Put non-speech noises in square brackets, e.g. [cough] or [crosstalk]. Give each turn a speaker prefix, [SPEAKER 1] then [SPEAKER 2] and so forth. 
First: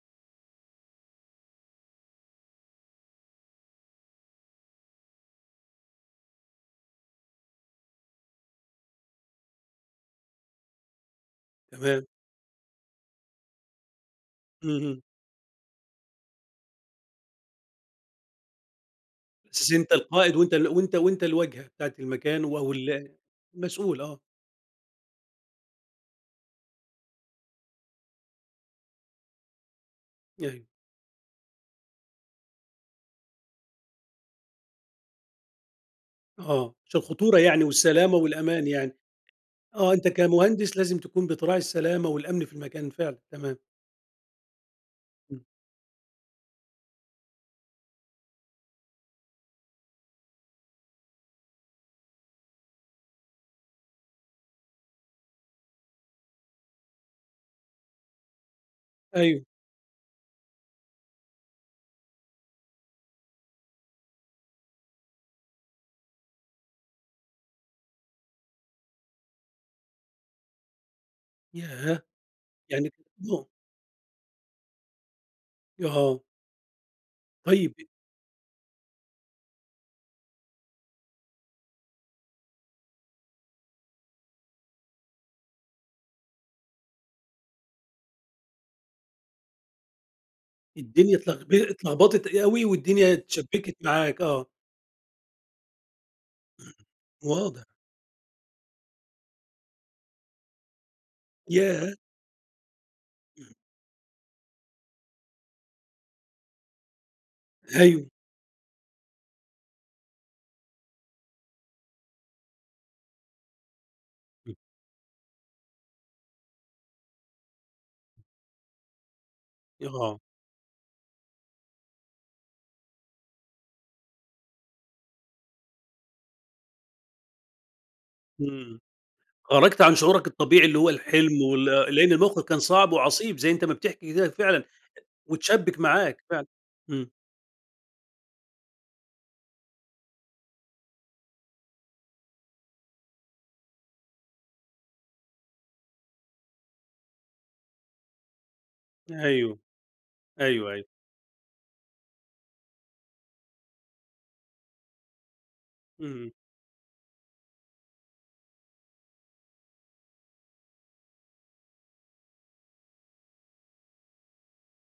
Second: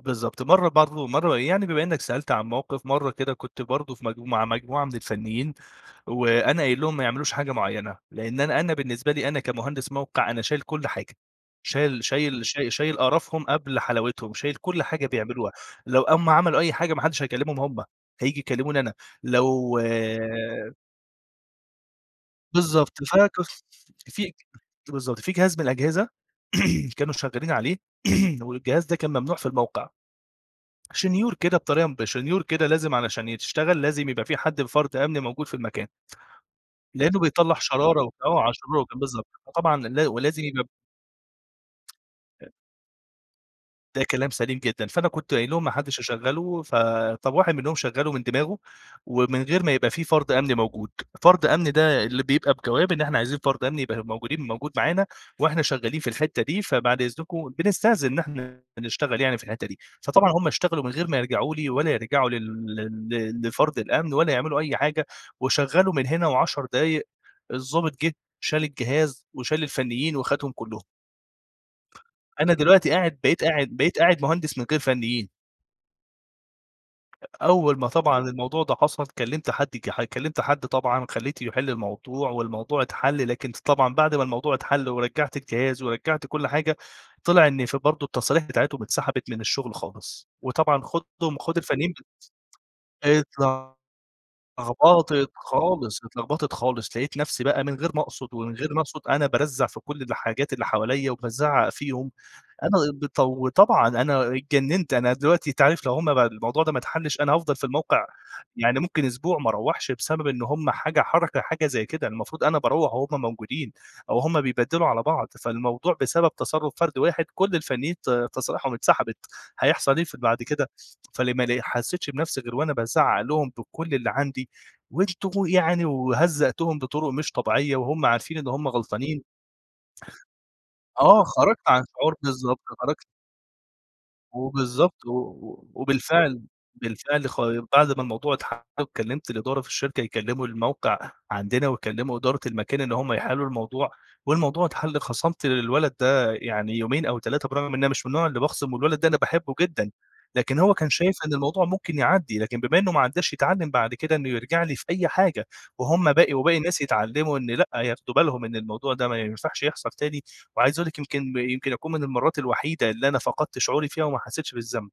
[SPEAKER 1] بالضبط. مرّة برضه مرّة يعني بما إنّك سألت عن موقف، مرّة كده كنت برضه في مج ومع مجموعة من الفنّيين، وأنا قايل لهم ما يعملوش حاجة معيّنة، لإن أنا أنا بالنسبة لي أنا كمهندس موقع، أنا شايل كل حاجة. شايل
[SPEAKER 2] تمام.
[SPEAKER 1] شايل ش شايل قرفهم قبل حلاوتهم، شايل كل
[SPEAKER 2] اهم.
[SPEAKER 1] حاجة بيعملوها. لو أمّا عملوا أي حاجة ما حدّش هيكلّمهم هم، هييجي يكلّموني أنا.
[SPEAKER 2] بس
[SPEAKER 1] لو
[SPEAKER 2] أنت القائد وأنت ال وأنت وأنت الواجهة بتاعة المكان و
[SPEAKER 1] بالضبط.
[SPEAKER 2] وال
[SPEAKER 1] فكف
[SPEAKER 2] المسؤول آه.
[SPEAKER 1] في ت بالضبط. في جهاز من الأجهزة [clears throat] كانوا شغّالين عليه [clears throat] والجهاز ده كان ممنوع في الموقع.
[SPEAKER 2] أيوه.
[SPEAKER 1] شنيور كده بطري ب شنيور كده لازم علشان يت تشتغل، لازم يبقى في حد فرد أمن موجود في المكان.
[SPEAKER 2] آه. عشان
[SPEAKER 1] لإنّه
[SPEAKER 2] الخطورة
[SPEAKER 1] بيطلع
[SPEAKER 2] يعني
[SPEAKER 1] شرارة
[SPEAKER 2] والسلامة
[SPEAKER 1] وآه علشان
[SPEAKER 2] والأمان
[SPEAKER 1] [unintelligible]
[SPEAKER 2] يعني.
[SPEAKER 1] بالضبط. فطبعًا
[SPEAKER 2] آه.
[SPEAKER 1] لا
[SPEAKER 2] أنت
[SPEAKER 1] ولازم يجب
[SPEAKER 2] كمهندس لازم تكون بتراعي السلامة والأمن
[SPEAKER 1] أ
[SPEAKER 2] في المكان فعلًا تمام.
[SPEAKER 1] ده كلام سليم جدًا. فأنا كنت
[SPEAKER 2] إمم.
[SPEAKER 1] قايل لهم ما حدّش يشغّله، فطب واحد منهم شغّله من دماغه، ومن غير ما يبقى في فرد أمني موجود. فرد أمني ده اللي بيبقى بجواب إن إحنا عايزين فرد أمني يبقى موجودين موجود معانا وإحنا شغّالين في الحتّه دي فبعد إذنكم، بنستأذن إن إحنا بنشتغل يعني في
[SPEAKER 2] أيوه.
[SPEAKER 1] الحتّه دي. فطبعًا هم اشتغلوا من غير ما يرجعوا لي، ولا يرجعوا لل لل ل لفرد الأمن ولا يعملوا أي حاجة، وشغّلوا من هنا و10 دقايق الضابط جِه شال الجهاز، وشال الفنّيين وخدهم كُلّهم.
[SPEAKER 2] ياه!
[SPEAKER 1] أنا دلوقتي
[SPEAKER 2] يعني
[SPEAKER 1] قاعد بقيت
[SPEAKER 2] [unintelligible]
[SPEAKER 1] قاعد بقيت قاعد مهندس من غير فنّيين.
[SPEAKER 2] يا آه. طيب
[SPEAKER 1] أول
[SPEAKER 2] أ
[SPEAKER 1] ما طبعًا الموضوع ده حصل، كلّمت حد ج ح كلّمت حد طبعًا خلّيته يحِل الموضوع، والموضوع اتحَل لكن ط طبعًا بعد ما الموضوع اتحَل ورجّعت الجهاز، ورجّعت كل حاجة، طلع إن في برضه التصاريح بتاعتهم اتسحبت من الشغل خالص. وطبعًا
[SPEAKER 2] الدنيا
[SPEAKER 1] خدهم
[SPEAKER 2] اتلغب
[SPEAKER 1] خد الفنيين [unintelligible]
[SPEAKER 2] اتلغبطت أوي والدنيا
[SPEAKER 1] اتل
[SPEAKER 2] اتشبِّكت معاك آه.
[SPEAKER 1] لغبطت خالص، اتلغبطت خالص لقيت
[SPEAKER 2] [clears throat]
[SPEAKER 1] نفسي
[SPEAKER 2] واضح.
[SPEAKER 1] بقى من غير ما أقصد ومن غير ما أقصد أنا بارزع في كل الحاجات اللي حواليّا، وبازعّق
[SPEAKER 2] ياه!
[SPEAKER 1] فيهم ،أنا بطو
[SPEAKER 2] إمم.
[SPEAKER 1] وطبعًا أنا اتجننت أنا دلوقتي أنت عارف لو هم بقى الموضوع ده ما اتحلّش أنا هأفضل في الموقع
[SPEAKER 2] أيوه.
[SPEAKER 1] يعني ممكن أسبوع ما أروّحش بسبب إن هم حاجة حركة حاجة زي كده المفروض أنا باروّح وهم موجودين، أو هم
[SPEAKER 2] إمم.
[SPEAKER 1] بيبدّلوا على بعض فالموضوع بسبب تصرُّف فرد واحد كل الفنيّين ت تصاريحهم اتسحبت هيحصل إيه في
[SPEAKER 2] آه.
[SPEAKER 1] بعد كده؟ فلمّا ل حسّيتش بنفسي غير وأنا بازعّق لهم بكل اللي عندي، وأنتم يعني وهزّقتهم بطرق مش طبيعية وهم عارفين إن هم
[SPEAKER 2] إمم.
[SPEAKER 1] غلطانين.
[SPEAKER 2] خرجْت عن شعورك الطبيعي اللي هو
[SPEAKER 1] آه.
[SPEAKER 2] الحلم،
[SPEAKER 1] خرجت عن
[SPEAKER 2] وال لإن
[SPEAKER 1] شعور
[SPEAKER 2] الموقف
[SPEAKER 1] بالضبط.
[SPEAKER 2] كان صعب
[SPEAKER 1] خرجت
[SPEAKER 2] وعصيب زي أنت ما بتحكي كده فعلًا
[SPEAKER 1] وبالضبط، و و
[SPEAKER 2] واتشبِّك معاك
[SPEAKER 1] وبالفعل
[SPEAKER 2] فعلًا، إمم.
[SPEAKER 1] بالفعل خا بعد ما الموضوع اتحَل وكلّمت الإدارة في الشركة يكلّموا الموقع عندنا، ويكلّموا إدارة المكان اللي هم يحِلّوا الموضوع، والموضوع اتحَل خَصَمْت للولد ده يعني يومين أو 3 برغم إن أنا مش من النوع اللي باخصِم والولد ده أنا
[SPEAKER 2] أيوه.
[SPEAKER 1] باحبه جدًا. لكن
[SPEAKER 2] أيوه،
[SPEAKER 1] هو
[SPEAKER 2] أيوه.
[SPEAKER 1] كان شايف إن الموضوع ممكن يعدّي، لكن بما إنه ما عدّاش يتعلّم بعد كده إنه يرجع لي في أي حاجة، وهُم
[SPEAKER 2] إمم.
[SPEAKER 1] باقي وباقي الناس يتعلّموا إن لأ، ياخدوا بالهم إن الموضوع ده ما ينفعش يحصل تاني وعايز أقول لك يمكن يمكن أكون من المرّات الوحيدة اللي أنا فقدت شعوري فيها وما حسّيتش بالذنب.